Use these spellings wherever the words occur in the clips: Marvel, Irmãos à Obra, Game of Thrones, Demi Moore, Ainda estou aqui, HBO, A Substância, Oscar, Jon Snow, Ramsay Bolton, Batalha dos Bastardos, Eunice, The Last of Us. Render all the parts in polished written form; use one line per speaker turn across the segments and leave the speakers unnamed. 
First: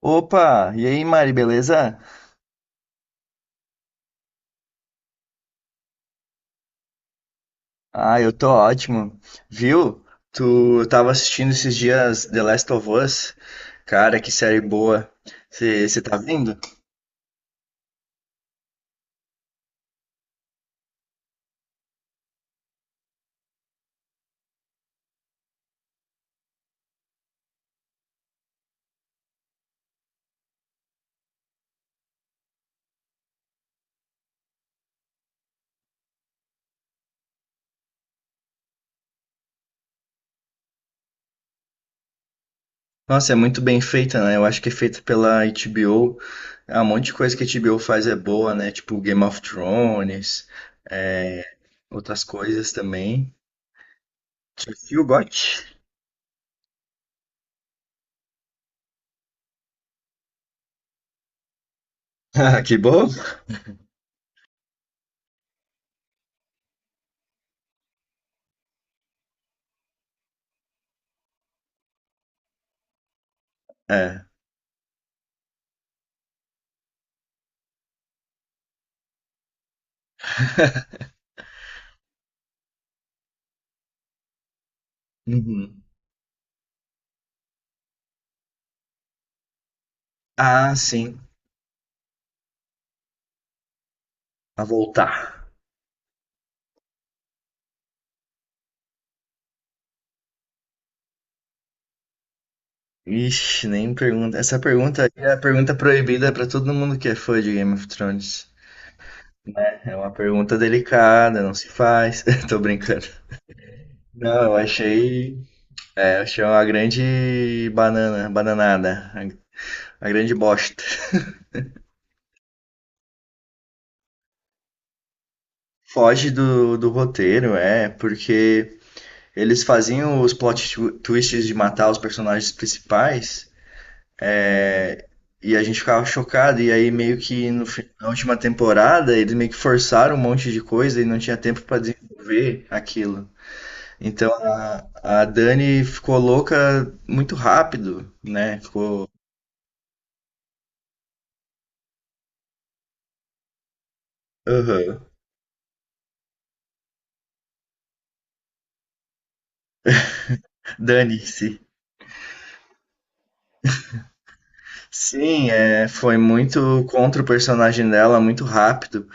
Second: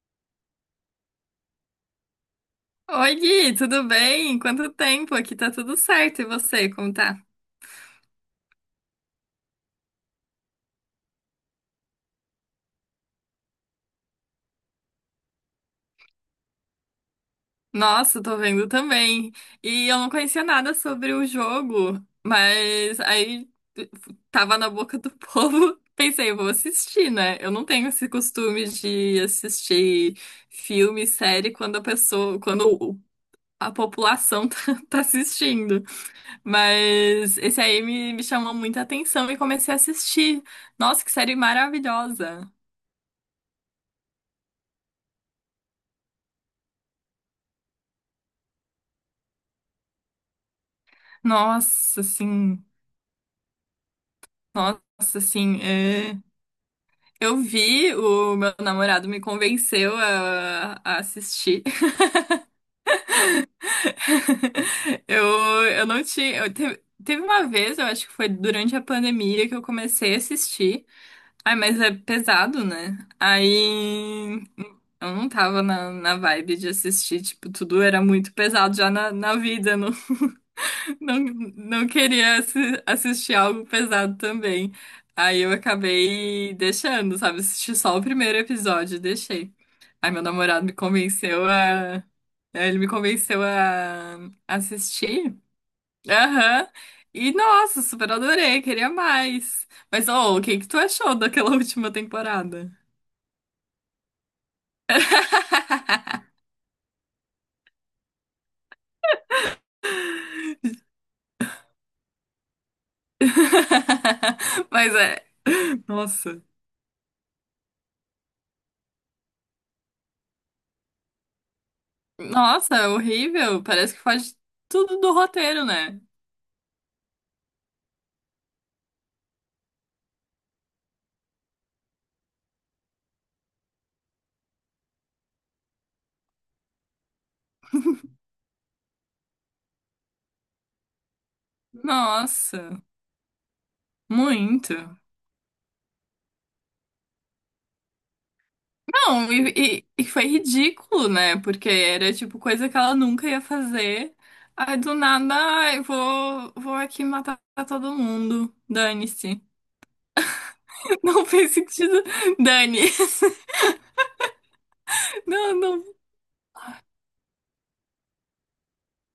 Opa, e aí, Mari, beleza?
Oi, Gui, tudo bem? Quanto tempo? Aqui tá tudo certo. E você, como tá?
Ah, eu tô ótimo. Viu? Tu tava assistindo esses dias The Last of Us? Cara, que série boa. Você tá vendo?
Nossa, tô vendo também. E eu não conhecia nada sobre o jogo, mas aí tava na boca do povo. Pensei, eu vou assistir, né? Eu não tenho esse costume de assistir filme, série quando a pessoa, quando o- a população tá assistindo. Mas esse aí me chamou muita atenção e comecei a assistir. Nossa, que série maravilhosa!
Nossa, é muito bem feita, né? Eu acho que é feita pela HBO. Ah, um monte de coisa que a HBO faz é boa, né? Tipo Game of Thrones, é,
Nossa,
outras
sim.
coisas também. Tio
Nossa,
Got.
sim. É. Eu vi, o meu namorado me convenceu a assistir.
Que bom?
Eu, eu não tinha. Teve uma vez, eu acho que foi durante a pandemia, que eu comecei a assistir. Ai, mas é pesado, né?
É.
Aí. Eu não tava na vibe de assistir, tipo, tudo era muito pesado já na vida, não. Não queria assistir algo pesado também. Aí eu
Uhum.
acabei deixando, sabe? Assisti só o primeiro episódio e deixei. Aí meu namorado me
Ah, sim.
convenceu a. Né, ele me convenceu a
A voltar.
assistir. Aham. E nossa, super adorei, queria mais. Mas, ô, o que que tu achou daquela última temporada?
Ixi, nem pergunta. Essa pergunta aí é a pergunta proibida pra todo mundo que é fã de Game of Thrones. É uma pergunta delicada, não se faz. Tô brincando. Não, eu
Mas é.
achei, é, eu
Nossa.
achei uma grande banana, bananada, a grande bosta.
Nossa, é horrível. Parece que faz tudo do roteiro, né?
Foge do roteiro, é, porque eles faziam os plot twists de matar os personagens principais. É, e a gente ficava chocado, e aí meio que no, fi- na última temporada eles meio que forçaram um monte de coisa e não tinha tempo pra desenvolver
Nossa,
aquilo. Então
muito.
a Dani ficou louca muito rápido, né? Ficou.
Não, e- E foi ridículo, né? Porque era tipo coisa que ela nunca ia fazer. Aí do
Aham.
nada, ai, vou aqui matar todo mundo. Dane-se. Não
Dane-se.
fez sentido. Dane.
Sim,
Não, não.
é, foi muito contra o personagem dela, muito rápido.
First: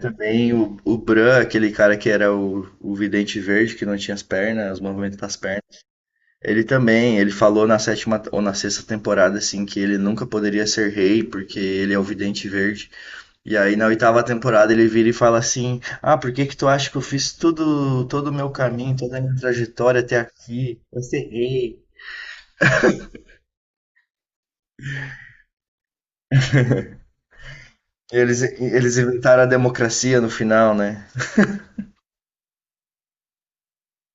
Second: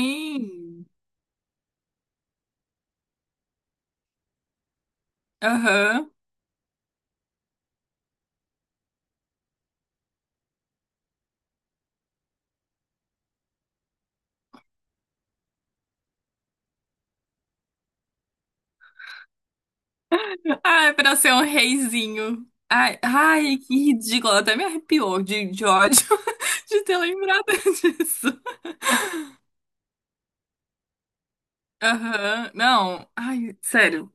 Também o, o Bran, aquele cara que era o vidente verde, que não tinha as pernas, os movimentos das pernas.
Aham.
Ele também, ele falou na sétima ou na sexta temporada, assim, que ele nunca poderia ser rei, porque ele é o Vidente Verde. E aí na oitava temporada ele vira e fala assim, ah, por que que tu acha que eu fiz tudo, todo o meu caminho, toda a minha trajetória até aqui?
Ai,
Eu
pra
ser
ser um
rei.
reizinho. Ai, ai, que ridículo. Até me arrepiou de ódio de ter lembrado
Eles,
disso.
eles inventaram a democracia no final, né?
Aham. Não, ai, sério.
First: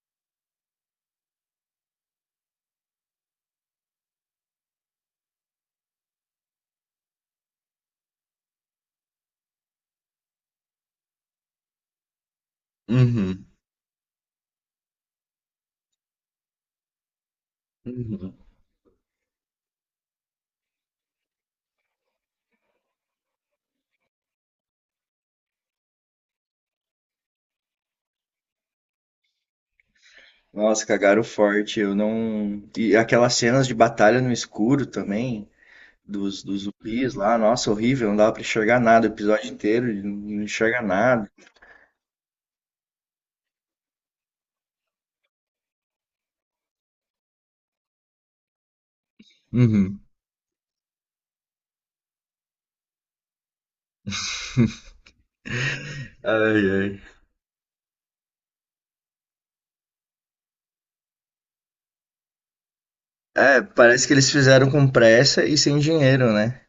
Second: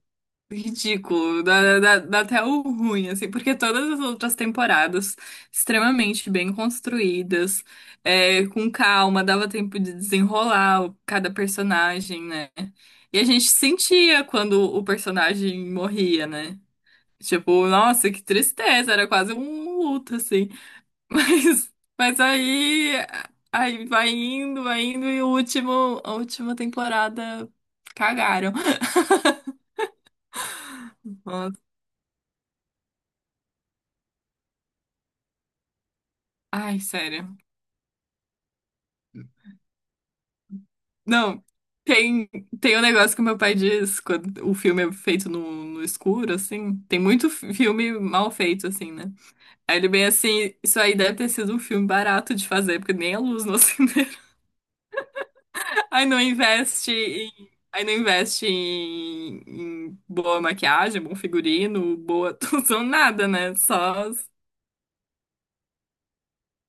Ridículo. Dá até o ruim, assim, porque todas as outras temporadas, extremamente bem construídas, é, com calma, dava tempo de desenrolar cada personagem, né? E a
Uhum.
gente sentia quando o personagem morria, né? Tipo, nossa, que
Uhum.
tristeza, era quase um luto, assim. Mas, mas aí, aí vai indo, e a última temporada cagaram.
Nossa, cagaram
Nossa.
forte. Eu não. E aquelas cenas de batalha no escuro também. Dos
Ai,
zumbis
sério.
lá, nossa, horrível, não dava pra enxergar nada o episódio inteiro, não enxerga nada.
Não, tem, tem um negócio que meu pai diz quando o filme é feito no escuro, assim. Tem muito filme mal feito, assim, né? Aí ele
Uhum.
bem assim, isso aí deve ter sido um filme barato de fazer, porque nem a luz no cinema.
Ai, ai.
Aí não investe em, em boa maquiagem, bom figurino, boa atuação, nada, né?
É,
Só.
parece que eles
As-
fizeram com pressa e sem dinheiro, né?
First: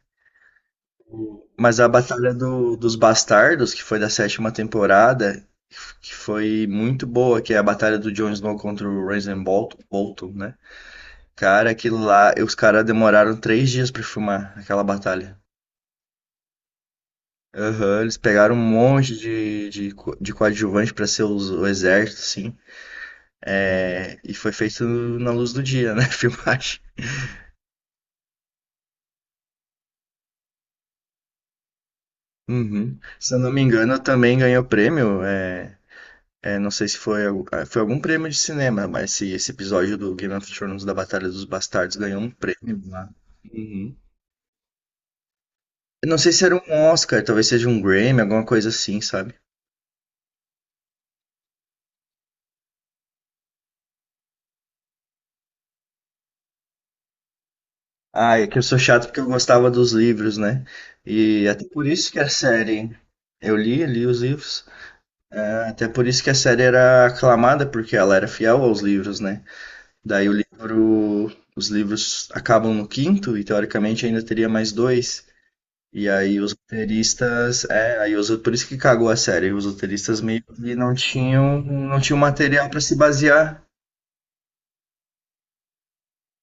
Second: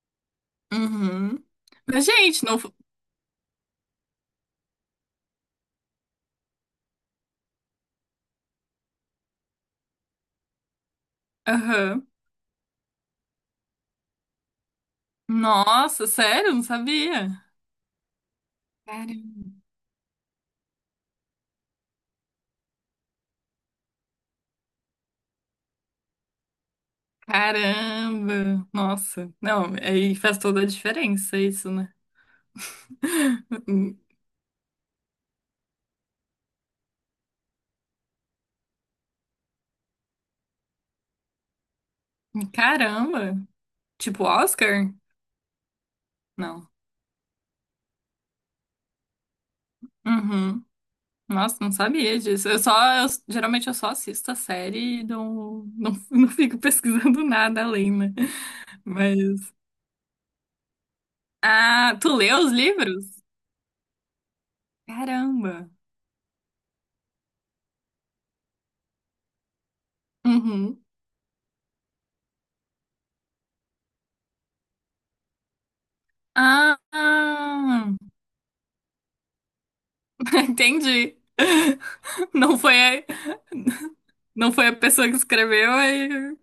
Uhum.
Mas a
Mas,
Batalha
gente, não.
do- dos Bastardos, que foi da sétima temporada, que foi muito boa, que é a batalha do Jon Snow contra o Ramsay Bolton, né? Cara, aquilo
Aham.
lá, os caras demoraram 3 dias pra filmar aquela batalha.
Nossa, sério? Não sabia.
Aham, eles pegaram um monte
Caramba.
de coadjuvante pra ser o exército, assim. É, e foi feito na luz do dia, né? Filmagem.
Caramba. Nossa. Não, aí faz toda a diferença isso, né?
Uhum. Se eu não me engano, também ganhou prêmio. Não sei se foi, foi algum prêmio de cinema, mas se esse episódio do Game of Thrones da Batalha dos Bastardos ganhou um prêmio lá.
Caramba.
Uhum.
Tipo Oscar?
Eu não sei se era
Não.
um Oscar, talvez seja um Grammy, alguma coisa assim, sabe?
Uhum. Nossa, não sabia disso. Eu só, geralmente eu só assisto a série e não, não, não fico pesquisando nada além, né?
Ah, é que eu sou chato
Mas.
porque eu gostava dos livros, né? E até por
Ah, tu
isso que a
leu os
série.
livros?
Eu li os livros. É,
Caramba.
até por isso que a série era aclamada, porque ela era fiel aos livros, né? Daí o
Uhum.
livro, os livros acabam no quinto e teoricamente ainda teria mais dois. E aí os
Ah,
roteiristas,
ah,
por isso que cagou a série. Os roteiristas meio que não
entendi.
tinham, não tinham
Não
material
foi,
para se
a-
basear.
não foi a pessoa que escreveu, aí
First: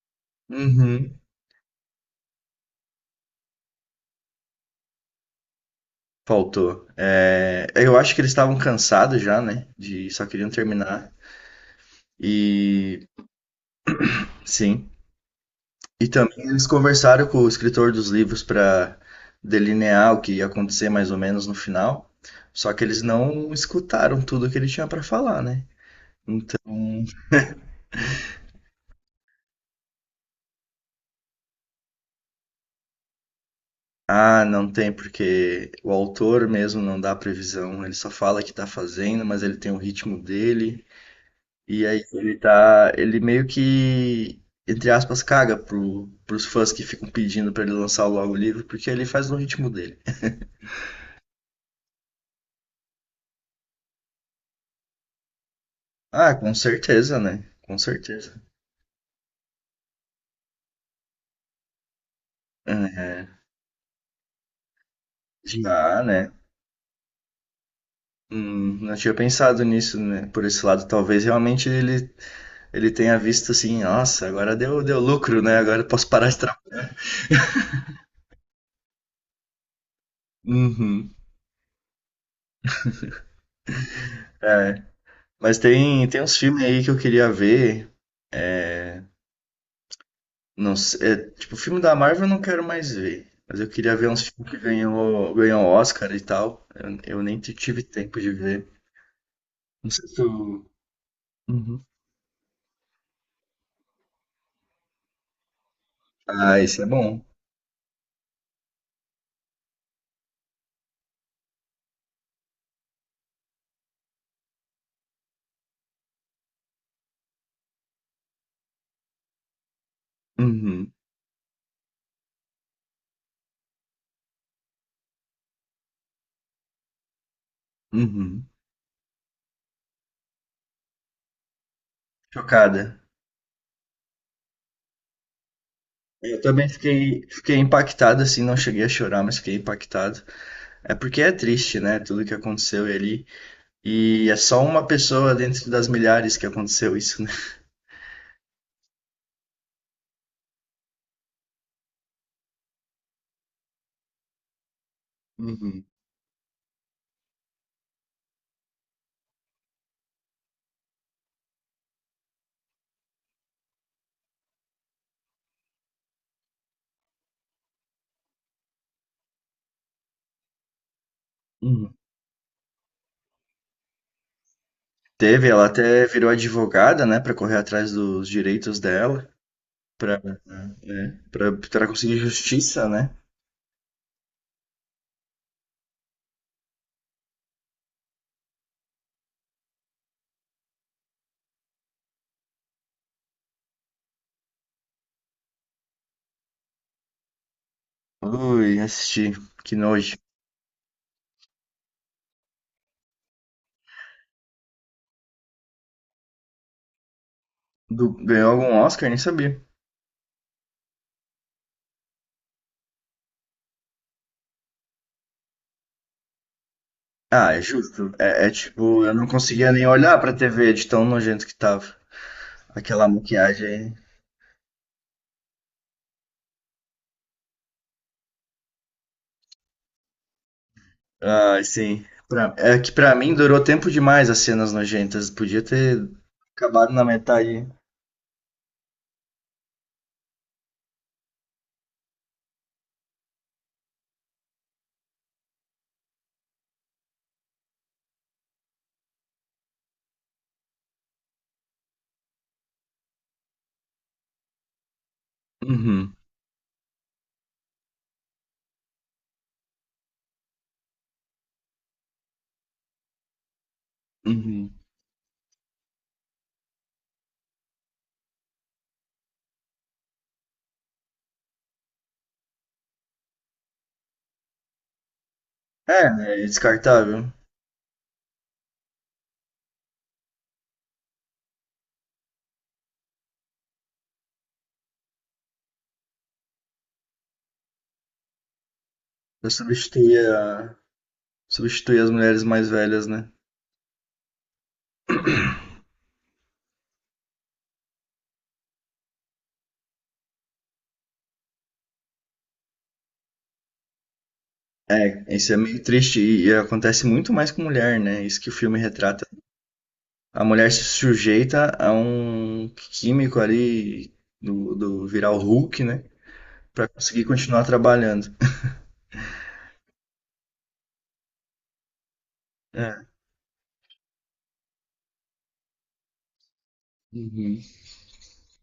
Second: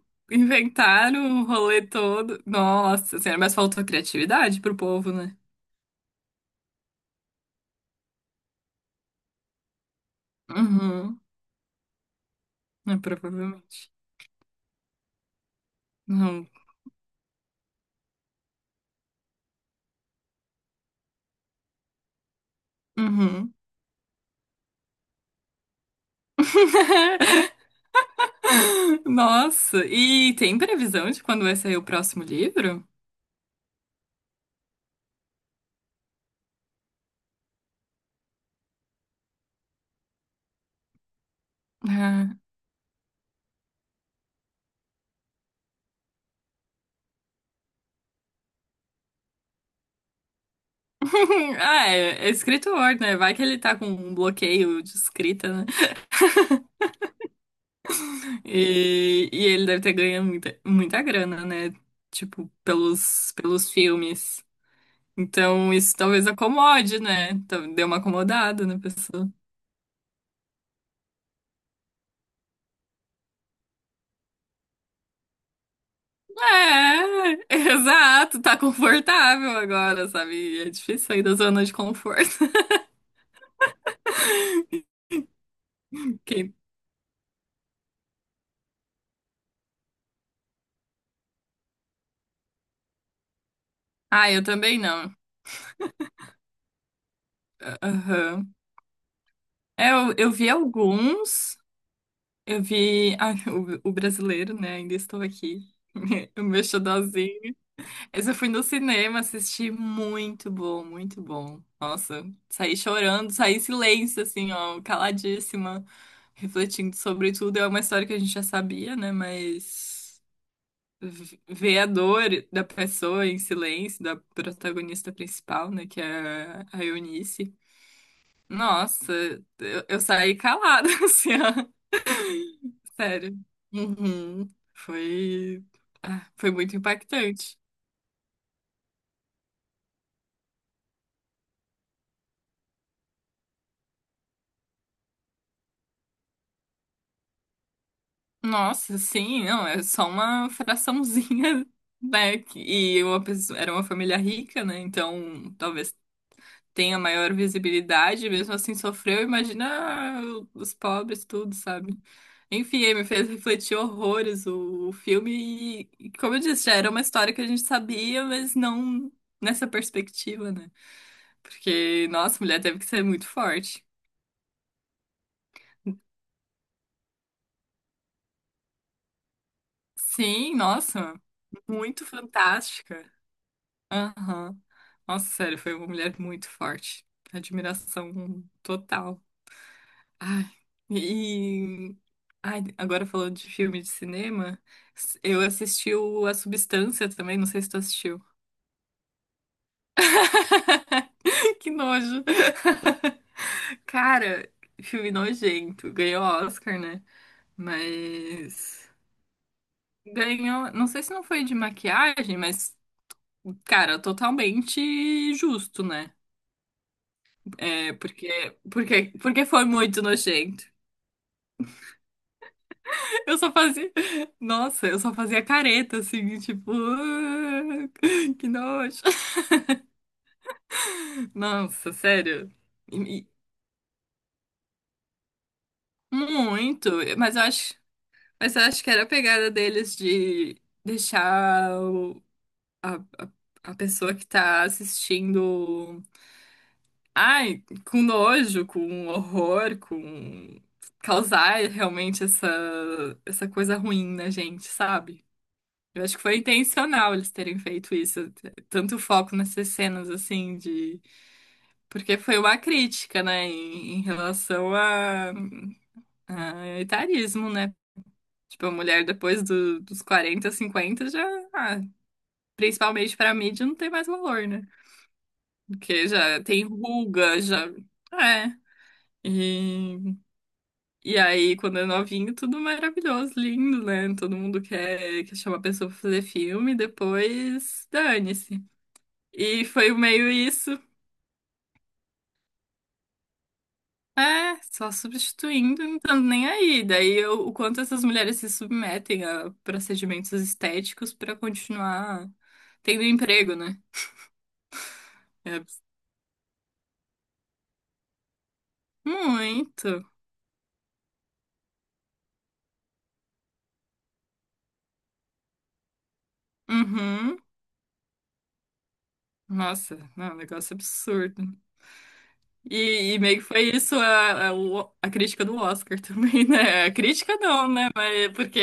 Uhum,
inventaram o rolê todo. Nossa senhora, mas faltou criatividade pro povo, né?
faltou. É, eu acho que eles estavam cansados já, né? De só queriam terminar.
Uhum. É,
E
provavelmente.
sim, e também
Não.
eles conversaram com o escritor dos livros para delinear o que ia acontecer mais ou menos no final. Só que eles não
Uhum.
escutaram tudo que ele tinha para falar, né? Então,
Nossa, e tem previsão de quando vai sair o próximo livro?
ah, não tem, porque o autor mesmo não dá previsão. Ele só fala que tá fazendo, mas ele tem o ritmo dele. E aí
Ah.
ele tá. Ele meio que, entre aspas, caga pro, pros fãs que ficam pedindo para ele lançar logo o livro, porque ele faz no ritmo dele.
Ah, é, é escritor, né? Vai que ele tá com um bloqueio de escrita, né?
Ah, com certeza, né? Com certeza.
E ele deve ter ganho muita grana, né? Tipo,
É,
pelos filmes. Então, isso
já,
talvez
né?
acomode, né? Então, deu uma acomodada na
Não tinha
pessoa.
pensado nisso, né? Por esse lado, talvez realmente ele tenha visto assim, nossa, agora deu lucro, né? Agora eu posso parar de
É,
trabalhar.
exato, tá confortável agora, sabe? É difícil
Uhum.
sair da zona de conforto.
É. Mas tem uns
Quem-
filmes aí que eu queria ver. Não sei, tipo, filme da Marvel eu não quero mais ver. Mas eu queria ver uns
Ah, eu
filmes que
também não.
ganhou, ganhou Oscar e tal. Eu nem tive tempo de
Aham.
ver. Não
É,
sei se
eu vi
tu.
alguns,
Uhum.
eu vi ah, o brasileiro, né? Ainda estou aqui, o
Ah,
meu
esse é bom.
xodózinho. Mas eu fui no cinema assisti, muito bom, muito bom. Nossa, saí chorando, saí em silêncio, assim, ó, caladíssima, refletindo sobre tudo. É uma história que a gente já sabia, né? Mas
Uhum.
ver a dor da pessoa em silêncio, da protagonista principal, né? Que é a Eunice.
Uhum.
Nossa, eu saí calada, assim, ó.
Chocada.
Sério. Uhum. Foi, ah,
Eu
foi
também
muito
fiquei
impactante.
impactado, assim, não cheguei a chorar, mas fiquei impactado. É porque é triste, né? Tudo que aconteceu ali. E é só uma pessoa dentro das milhares que aconteceu isso, né?
Nossa, sim, não, é só uma fraçãozinha, né? Que- E uma pessoa, era uma família rica, né? Então,
Uhum.
talvez tenha maior visibilidade, mesmo assim sofreu, imagina os pobres, tudo, sabe? Enfim, aí me fez refletir horrores o filme e como eu disse, já era uma história que a gente sabia, mas não nessa perspectiva, né?
Uhum.
Porque, nossa, a mulher teve que ser muito forte.
Teve, ela até virou advogada, né, pra correr atrás dos direitos dela, pra
Sim,
né,
nossa,
para
muito
conseguir justiça, né?
fantástica. Aham. Nossa, sério, foi uma mulher muito forte. Admiração total. Ai, e. Ai, agora falando de filme de cinema, eu assisti o A Substância também, não sei se tu assistiu.
Ui, assisti, que nojo.
Que nojo. Cara, filme nojento. Ganhou Oscar, né?
Ganhou algum
Mas.
Oscar? Nem sabia.
Ganhou. Não sei se não foi de maquiagem, mas. Cara, totalmente justo, né?
Ah, é
É,
justo. É, é tipo, eu não
porque foi
conseguia nem
muito
olhar pra
nojento.
TV de tão nojento que tava. Aquela
Eu só fazia.
maquiagem.
Nossa, eu só fazia careta, assim, tipo. "Ah, que nojo.
Ah,
Nossa,
sim.
sério.
É que pra
E- e-
mim durou tempo demais as cenas nojentas. Podia ter
Muito.
acabado na
Mas eu
metade.
acho. Mas eu acho que era a pegada deles de deixar a, a, a pessoa que tá assistindo. Ai, com nojo, com horror, com. Causar realmente essa, essa coisa ruim na gente, sabe? Eu
Uhum,
acho que foi intencional eles terem feito isso, tanto foco nessas cenas assim de, porque foi uma crítica, né, em
uhum.
relação a etarismo, né? Tipo, a mulher dos 40, 50 já, ah, principalmente pra mídia, não tem mais valor, né?
É,
Porque
né,
já
é
tem
descartável.
ruga, já, é. E, e aí, quando é novinho, tudo maravilhoso, lindo, né? Todo mundo quer, quer chamar a pessoa pra fazer filme, depois dane-se.
Eu
E foi meio
substituía,
isso.
substituía as mulheres mais velhas, né?
É, só substituindo, não estando nem aí. Daí o quanto essas mulheres se submetem a procedimentos estéticos pra continuar tendo emprego, né?
É,
É
isso é meio
abs-
triste e acontece muito mais com mulher, né? Isso que o filme retrata.
Muito.
A mulher se sujeita a um químico ali do virar o Hulk, né? Pra conseguir
Uhum.
continuar trabalhando.
Nossa, não, é um negócio absurdo.
É.
E meio que foi isso a, o- a crítica do Oscar também, né? A crítica
Uhum.
não, né? Mas porque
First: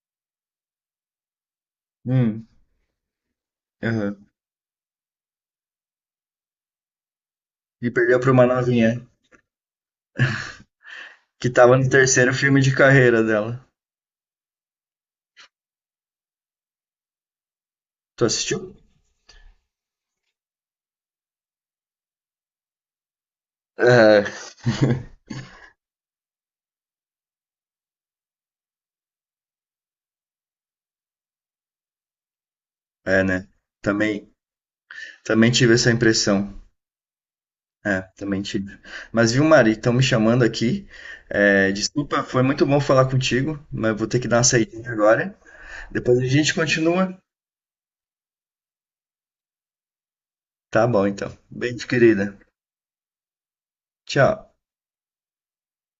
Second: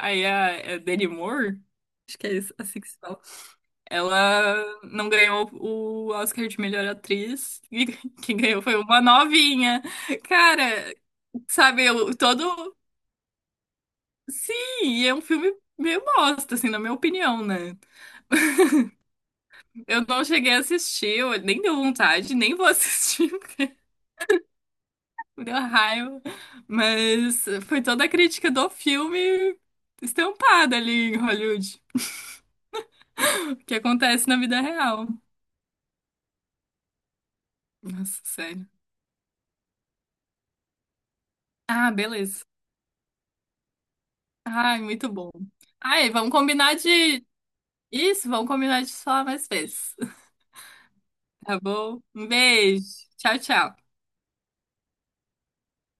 aí a Demi Moore, acho que é
Hum,
isso, assim que se fala.
aham.
Ela não ganhou o Oscar de melhor atriz, e
E perdeu pra
quem
uma
ganhou foi
novinha,
uma novinha. Cara,
que tava
sabe,
no
eu
terceiro filme de
todo.
carreira dela.
Sim, e é um filme meio bosta, assim, na minha opinião, né?
Tu assistiu?
Eu não cheguei a assistir, eu nem deu vontade, nem vou assistir, porque
É,
me deu raiva. Mas foi toda a crítica do filme estampada ali em Hollywood,
é né?
que acontece
Também,
na vida real.
também tive essa impressão. É,
Nossa,
também
sério.
tive. Mas viu, Mari, estão me chamando aqui. É,
Ah,
desculpa, foi
beleza.
muito bom falar contigo, mas vou ter que dar uma
Ai,
saída
muito bom.
agora.
Ai,
Depois a
vamos
gente
combinar
continua.
de isso, vamos combinar de falar mais vezes.
Tá bom, então.
Tá
Beijo,
bom? Um
querida.
beijo. Tchau, tchau.
Tchau.